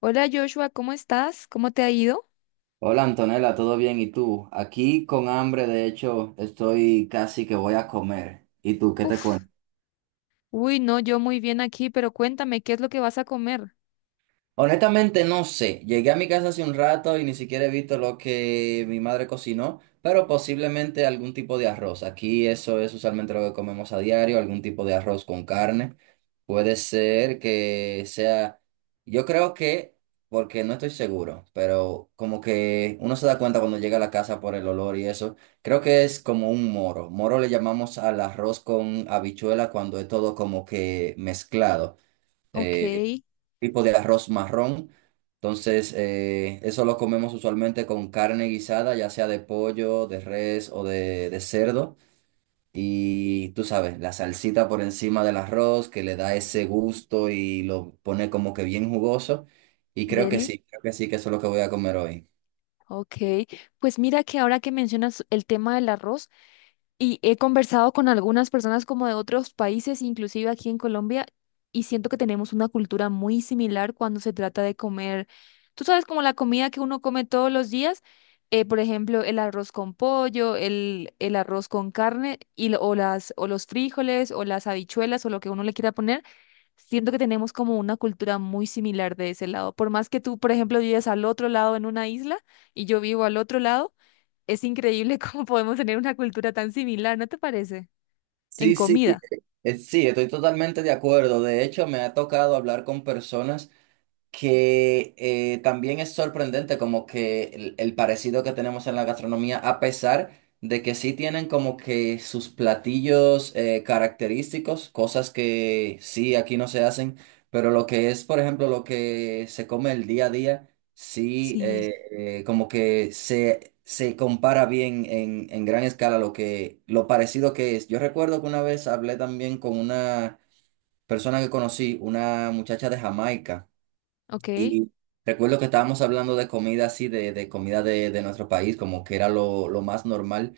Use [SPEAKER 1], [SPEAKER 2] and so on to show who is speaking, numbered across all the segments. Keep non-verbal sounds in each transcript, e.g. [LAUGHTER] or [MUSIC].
[SPEAKER 1] Hola Joshua, ¿cómo estás? ¿Cómo te ha ido?
[SPEAKER 2] Hola Antonella, ¿todo bien? ¿Y tú? Aquí con hambre, de hecho, estoy casi que voy a comer. ¿Y tú qué te
[SPEAKER 1] Uf,
[SPEAKER 2] cuentas?
[SPEAKER 1] uy, no, yo muy bien aquí, pero cuéntame, ¿qué es lo que vas a comer?
[SPEAKER 2] Honestamente no sé, llegué a mi casa hace un rato y ni siquiera he visto lo que mi madre cocinó, pero posiblemente algún tipo de arroz. Aquí eso es usualmente lo que comemos a diario, algún tipo de arroz con carne. Puede ser que sea, yo creo que, porque no estoy seguro, pero como que uno se da cuenta cuando llega a la casa por el olor y eso, creo que es como un moro. Moro le llamamos al arroz con habichuela cuando es todo como que mezclado,
[SPEAKER 1] Ok.
[SPEAKER 2] eh, tipo de arroz marrón. Entonces, eso lo comemos usualmente con carne guisada, ya sea de pollo, de res o de cerdo. Y tú sabes, la salsita por encima del arroz que le da ese gusto y lo pone como que bien jugoso. Y
[SPEAKER 1] Deli.
[SPEAKER 2] creo que sí, que eso es lo que voy a comer hoy.
[SPEAKER 1] Ok, pues mira que ahora que mencionas el tema del arroz, y he conversado con algunas personas como de otros países, inclusive aquí en Colombia, y siento que tenemos una cultura muy similar cuando se trata de comer, tú sabes, como la comida que uno come todos los días, por ejemplo, el arroz con pollo, el arroz con carne, y, o las, o los frijoles, o las habichuelas, o lo que uno le quiera poner, siento que tenemos como una cultura muy similar de ese lado. Por más que tú, por ejemplo, vives al otro lado en una isla y yo vivo al otro lado. Es increíble [LAUGHS] cómo podemos tener una cultura tan similar, ¿no te parece? En
[SPEAKER 2] Sí, sí,
[SPEAKER 1] comida.
[SPEAKER 2] sí, estoy totalmente de acuerdo. De hecho, me ha tocado hablar con personas, que también es sorprendente como que el parecido que tenemos en la gastronomía, a pesar de que sí tienen como que sus platillos característicos, cosas que sí aquí no se hacen, pero lo que es, por ejemplo, lo que se come el día a día, sí,
[SPEAKER 1] Sí,
[SPEAKER 2] como que se compara bien en gran escala lo que, lo parecido que es. Yo recuerdo que una vez hablé también con una persona que conocí, una muchacha de Jamaica.
[SPEAKER 1] ok,
[SPEAKER 2] Y recuerdo que estábamos hablando de comida así, de comida de nuestro país, como que era lo más normal.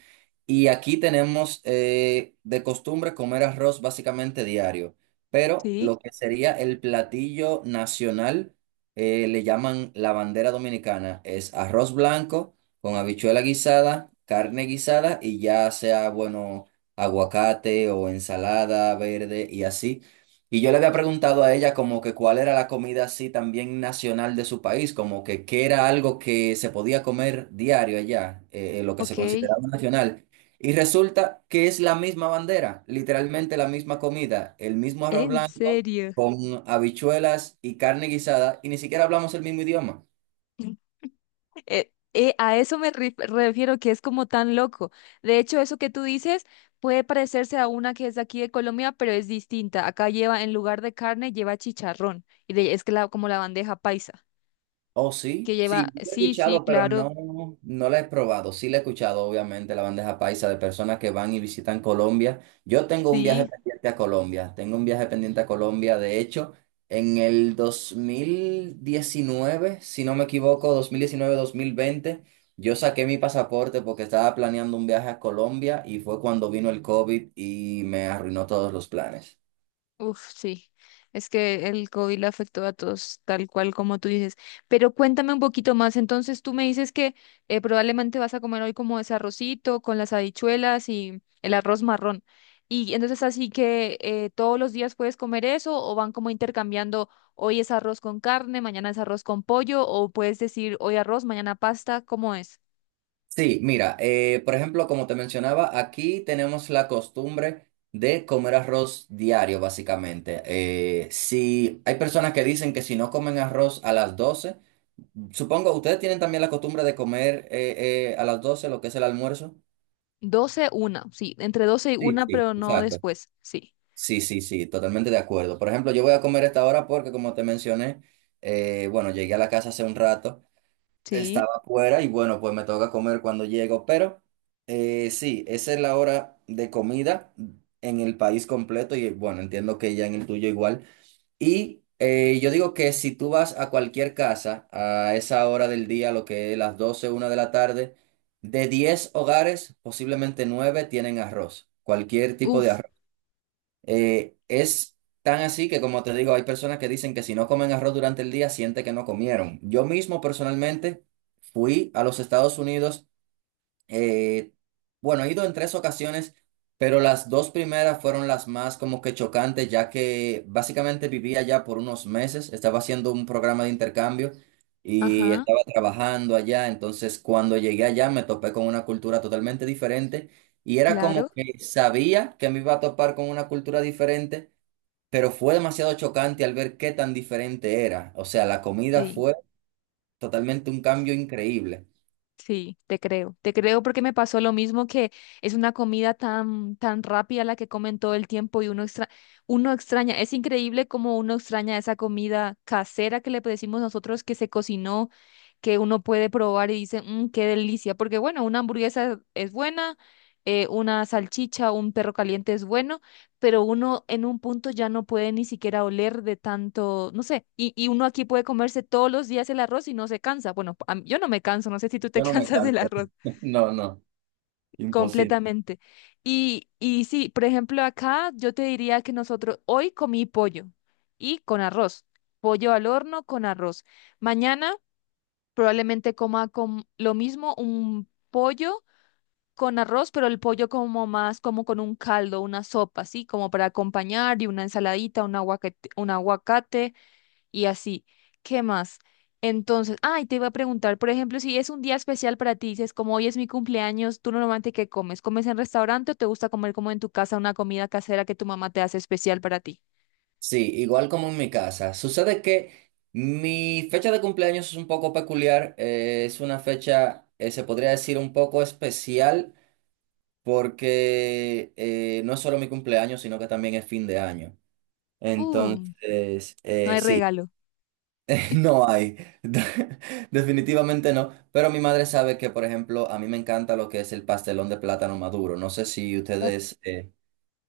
[SPEAKER 2] Y aquí tenemos, de costumbre comer arroz básicamente diario, pero
[SPEAKER 1] sí,
[SPEAKER 2] lo que sería el platillo nacional, le llaman la bandera dominicana, es arroz blanco con habichuela guisada, carne guisada y ya sea, bueno, aguacate o ensalada verde y así. Y yo le había preguntado a ella como que cuál era la comida así también nacional de su país, como que qué era algo que se podía comer diario allá, lo que se
[SPEAKER 1] ok.
[SPEAKER 2] consideraba nacional. Y resulta que es la misma bandera, literalmente la misma comida, el mismo arroz
[SPEAKER 1] ¿En
[SPEAKER 2] blanco
[SPEAKER 1] serio?
[SPEAKER 2] con habichuelas y carne guisada, y ni siquiera hablamos el mismo idioma.
[SPEAKER 1] [LAUGHS] A eso me refiero, que es como tan loco. De hecho, eso que tú dices puede parecerse a una que es de aquí de Colombia, pero es distinta. Acá lleva, en lugar de carne, lleva chicharrón. Como la bandeja paisa,
[SPEAKER 2] Oh,
[SPEAKER 1] que
[SPEAKER 2] sí, sí,
[SPEAKER 1] lleva,
[SPEAKER 2] la he
[SPEAKER 1] sí, sí,
[SPEAKER 2] escuchado, pero
[SPEAKER 1] claro,
[SPEAKER 2] no, no la he probado. Sí la he escuchado, obviamente, la bandeja paisa de personas que van y visitan Colombia. Yo tengo un viaje
[SPEAKER 1] sí.
[SPEAKER 2] pendiente a Colombia, tengo un viaje pendiente a Colombia. De hecho, en el 2019, si no me equivoco, 2019-2020, yo saqué mi pasaporte porque estaba planeando un viaje a Colombia y fue cuando vino el COVID y me arruinó todos los planes.
[SPEAKER 1] Uf, sí, es que el COVID le afectó a todos, tal cual como tú dices. Pero cuéntame un poquito más, entonces tú me dices que probablemente vas a comer hoy como ese arrocito con las habichuelas y el arroz marrón. Y entonces así que todos los días puedes comer eso o van como intercambiando, hoy es arroz con carne, mañana es arroz con pollo, o puedes decir hoy arroz, mañana pasta, ¿cómo es?
[SPEAKER 2] Sí, mira, por ejemplo, como te mencionaba, aquí tenemos la costumbre de comer arroz diario, básicamente. Si hay personas que dicen que si no comen arroz a las 12, supongo, ¿ustedes tienen también la costumbre de comer, a las 12 lo que es el almuerzo?
[SPEAKER 1] Doce, una, sí, entre 12 y
[SPEAKER 2] Sí,
[SPEAKER 1] una,
[SPEAKER 2] sí,
[SPEAKER 1] pero no
[SPEAKER 2] exacto.
[SPEAKER 1] después, sí,
[SPEAKER 2] Sí, sí, sí, totalmente de acuerdo. Por ejemplo, yo voy a comer a esta hora porque, como te mencioné, bueno, llegué a la casa hace un rato.
[SPEAKER 1] sí.
[SPEAKER 2] Estaba fuera y bueno, pues me toca comer cuando llego, pero, sí, esa es la hora de comida en el país completo y bueno, entiendo que ya en el tuyo igual. Y, yo digo que si tú vas a cualquier casa a esa hora del día, lo que es las doce una de la tarde, de 10 hogares, posiblemente 9 tienen arroz, cualquier tipo de
[SPEAKER 1] Uf,
[SPEAKER 2] arroz. Es tan así que, como te digo, hay personas que dicen que si no comen arroz durante el día, siente que no comieron. Yo mismo personalmente fui a los Estados Unidos, eh, bueno, he ido en tres ocasiones, pero las dos primeras fueron las más como que chocantes, ya que básicamente vivía allá por unos meses, estaba haciendo un programa de intercambio y
[SPEAKER 1] ajá,
[SPEAKER 2] estaba trabajando allá, entonces cuando llegué allá me topé con una cultura totalmente diferente y era
[SPEAKER 1] claro.
[SPEAKER 2] como que sabía que me iba a topar con una cultura diferente, pero fue demasiado chocante al ver qué tan diferente era. O sea, la comida
[SPEAKER 1] Sí.
[SPEAKER 2] fue totalmente un cambio increíble.
[SPEAKER 1] Sí, te creo, te creo, porque me pasó lo mismo, que es una comida tan, tan rápida la que comen todo el tiempo y uno extraña, es increíble como uno extraña esa comida casera que le decimos nosotros, que se cocinó, que uno puede probar y dice, "Mm, qué delicia". Porque bueno, una hamburguesa es buena, una salchicha, un perro caliente es bueno, pero uno en un punto ya no puede ni siquiera oler de tanto, no sé, y uno aquí puede comerse todos los días el arroz y no se cansa. Bueno, yo no me canso, no sé si tú te [LAUGHS]
[SPEAKER 2] Yo no me
[SPEAKER 1] cansas del
[SPEAKER 2] canso.
[SPEAKER 1] arroz
[SPEAKER 2] [LAUGHS] No, no.
[SPEAKER 1] completamente. Y sí, por ejemplo, acá yo te diría que nosotros, hoy comí pollo y con arroz, pollo al horno con arroz. Mañana... Probablemente coma con lo mismo, un pollo con arroz, pero el pollo como más como con un caldo, una sopa, así como para acompañar, y una ensaladita, un aguacate y así. ¿Qué más? Entonces, ay, te iba a preguntar, por ejemplo, si es un día especial para ti, dices, como hoy es mi cumpleaños, ¿tú normalmente qué comes? ¿Comes en restaurante o te gusta comer como en tu casa una comida casera que tu mamá te hace especial para ti?
[SPEAKER 2] Sí, igual como en mi casa. Sucede que mi fecha de cumpleaños es un poco peculiar. Es una fecha, se podría decir, un poco especial porque, no es solo mi cumpleaños, sino que también es fin de año.
[SPEAKER 1] Uh,
[SPEAKER 2] Entonces,
[SPEAKER 1] no hay
[SPEAKER 2] sí,
[SPEAKER 1] regalo.
[SPEAKER 2] [LAUGHS] no hay. [LAUGHS] Definitivamente no. Pero mi madre sabe que, por ejemplo, a mí me encanta lo que es el pastelón de plátano maduro. No sé si ustedes,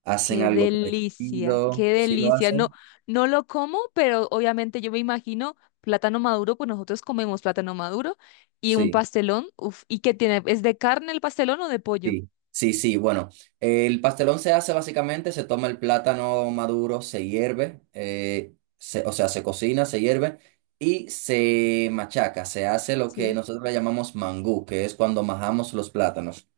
[SPEAKER 2] hacen
[SPEAKER 1] Qué
[SPEAKER 2] algo
[SPEAKER 1] delicia,
[SPEAKER 2] parecido.
[SPEAKER 1] qué
[SPEAKER 2] Si lo
[SPEAKER 1] delicia. No,
[SPEAKER 2] hacen?
[SPEAKER 1] no lo como, pero obviamente yo me imagino plátano maduro, pues nosotros comemos plátano maduro y un
[SPEAKER 2] Sí.
[SPEAKER 1] pastelón. Uf, ¿y qué tiene? ¿Es de carne el pastelón o de pollo?
[SPEAKER 2] Sí, sí, sí. Bueno, el pastelón se hace básicamente, se toma el plátano maduro, se hierve, o sea, se cocina, se hierve y se machaca. Se hace lo que
[SPEAKER 1] Sí.
[SPEAKER 2] nosotros le llamamos mangú, que es cuando majamos los plátanos.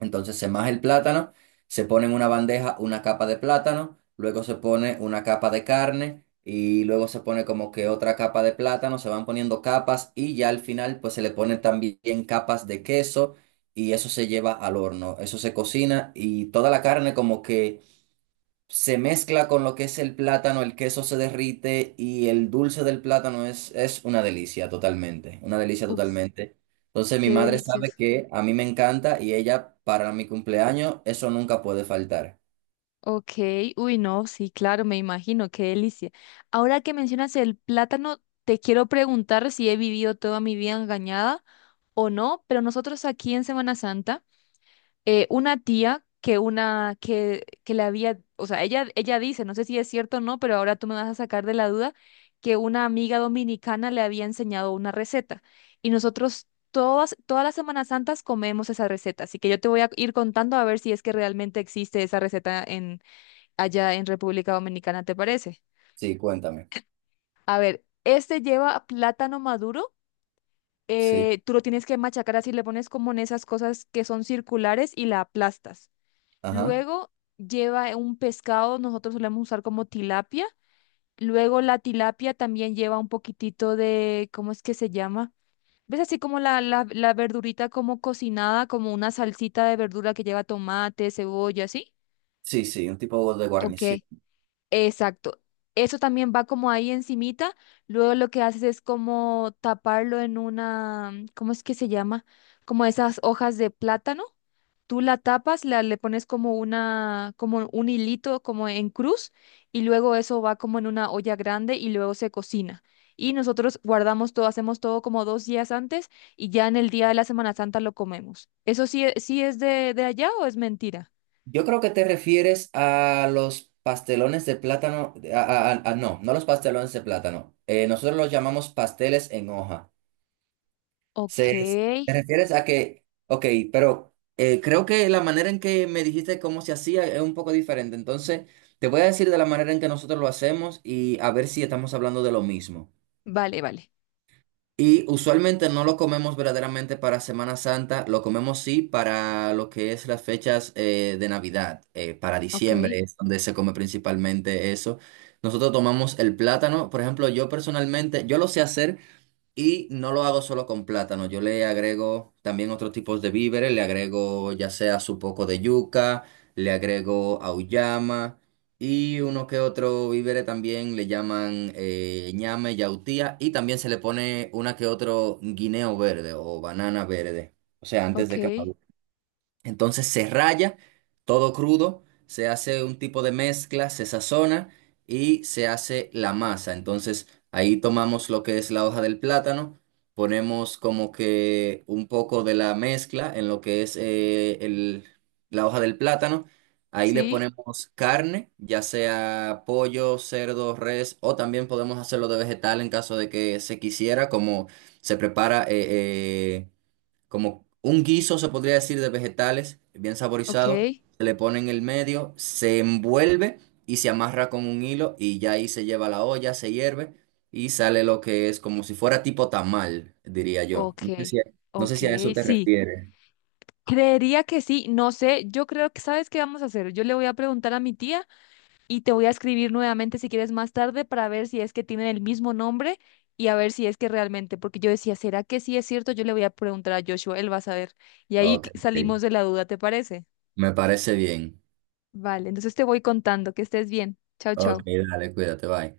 [SPEAKER 2] Entonces se maja el plátano, se pone en una bandeja una capa de plátano, luego se pone una capa de carne y luego se pone como que otra capa de plátano, se van poniendo capas y ya al final pues se le ponen también capas de queso y eso se lleva al horno, eso se cocina y toda la carne como que se mezcla con lo que es el plátano, el queso se derrite y el dulce del plátano es una delicia totalmente, una delicia
[SPEAKER 1] Uf,
[SPEAKER 2] totalmente. Entonces mi
[SPEAKER 1] qué
[SPEAKER 2] madre sabe
[SPEAKER 1] delicioso.
[SPEAKER 2] que a mí me encanta y ella para mi cumpleaños eso nunca puede faltar.
[SPEAKER 1] Ok, uy, no, sí, claro, me imagino, qué delicia. Ahora que mencionas el plátano, te quiero preguntar si he vivido toda mi vida engañada o no, pero nosotros aquí en Semana Santa una tía que le había, o sea, ella dice, no sé si es cierto o no, pero ahora tú me vas a sacar de la duda, que una amiga dominicana le había enseñado una receta. Y nosotros todas las Semanas Santas comemos esa receta. Así que yo te voy a ir contando a ver si es que realmente existe esa receta en, allá en República Dominicana, ¿te parece?
[SPEAKER 2] Sí, cuéntame.
[SPEAKER 1] A ver, este lleva plátano maduro.
[SPEAKER 2] Sí,
[SPEAKER 1] Tú lo tienes que machacar así, le pones como en esas cosas que son circulares y la aplastas.
[SPEAKER 2] ajá.
[SPEAKER 1] Luego lleva un pescado, nosotros solemos usar como tilapia. Luego la tilapia también lleva un poquitito de, ¿cómo es que se llama? ¿Ves así como la verdurita como cocinada, como una salsita de verdura que lleva tomate, cebolla, así?
[SPEAKER 2] Sí, sí, un tipo de
[SPEAKER 1] Ok,
[SPEAKER 2] guarnición. Sí.
[SPEAKER 1] exacto. Eso también va como ahí encimita. Luego lo que haces es como taparlo en una, ¿cómo es que se llama? Como esas hojas de plátano. Tú la tapas, le pones como una, como un hilito, como en cruz, y luego eso va como en una olla grande y luego se cocina. Y nosotros guardamos todo, hacemos todo como dos días antes, y ya en el día de la Semana Santa lo comemos. ¿Eso sí, sí es de allá, o es mentira?
[SPEAKER 2] Yo creo que te refieres a los pastelones de plátano, no, no los pastelones de plátano. Nosotros los llamamos pasteles en hoja.
[SPEAKER 1] Ok,
[SPEAKER 2] Se, ¿Te refieres a que, ok, pero, creo que la manera en que me dijiste cómo se hacía es un poco diferente? Entonces, te voy a decir de la manera en que nosotros lo hacemos y a ver si estamos hablando de lo mismo.
[SPEAKER 1] vale, vale.
[SPEAKER 2] Y usualmente no lo comemos verdaderamente para Semana Santa, lo comemos sí para lo que es las fechas, de Navidad, para
[SPEAKER 1] Ok,
[SPEAKER 2] diciembre es donde se come principalmente eso. Nosotros tomamos el plátano, por ejemplo, yo personalmente, yo lo sé hacer. Y no lo hago solo con plátano, yo le agrego también otros tipos de víveres, le agrego ya sea su poco de yuca, le agrego auyama y uno que otro víveres también le llaman, ñame, yautía y también se le pone una que otro guineo verde o banana verde, o sea, antes
[SPEAKER 1] ok,
[SPEAKER 2] de que madure. Entonces se raya todo crudo, se hace un tipo de mezcla, se sazona y se hace la masa. Entonces ahí tomamos lo que es la hoja del plátano, ponemos como que un poco de la mezcla en lo que es, la hoja del plátano. Ahí le
[SPEAKER 1] sí,
[SPEAKER 2] ponemos carne, ya sea pollo, cerdo, res, o también podemos hacerlo de vegetal en caso de que se quisiera, como se prepara. Eh, Como un guiso, se podría decir, de vegetales, bien
[SPEAKER 1] ok,
[SPEAKER 2] saborizado. Se le pone en el medio, se envuelve y se amarra con un hilo y ya ahí se lleva a la olla, se hierve y sale lo que es como si fuera tipo tamal, diría yo.
[SPEAKER 1] ok,
[SPEAKER 2] No sé
[SPEAKER 1] ok,
[SPEAKER 2] si a eso te
[SPEAKER 1] sí.
[SPEAKER 2] refieres.
[SPEAKER 1] Creería que sí, no sé, yo creo que, ¿sabes qué vamos a hacer? Yo le voy a preguntar a mi tía y te voy a escribir nuevamente si quieres más tarde, para ver si es que tienen el mismo nombre y a ver si es que realmente, porque yo decía, ¿será que sí es cierto? Yo le voy a preguntar a Joshua, él va a saber. Y ahí
[SPEAKER 2] Ok, ok.
[SPEAKER 1] salimos de la duda, ¿te parece?
[SPEAKER 2] Me parece bien.
[SPEAKER 1] Vale, entonces te voy contando, que estés bien. Chao,
[SPEAKER 2] Ok,
[SPEAKER 1] chao.
[SPEAKER 2] dale, cuídate, bye.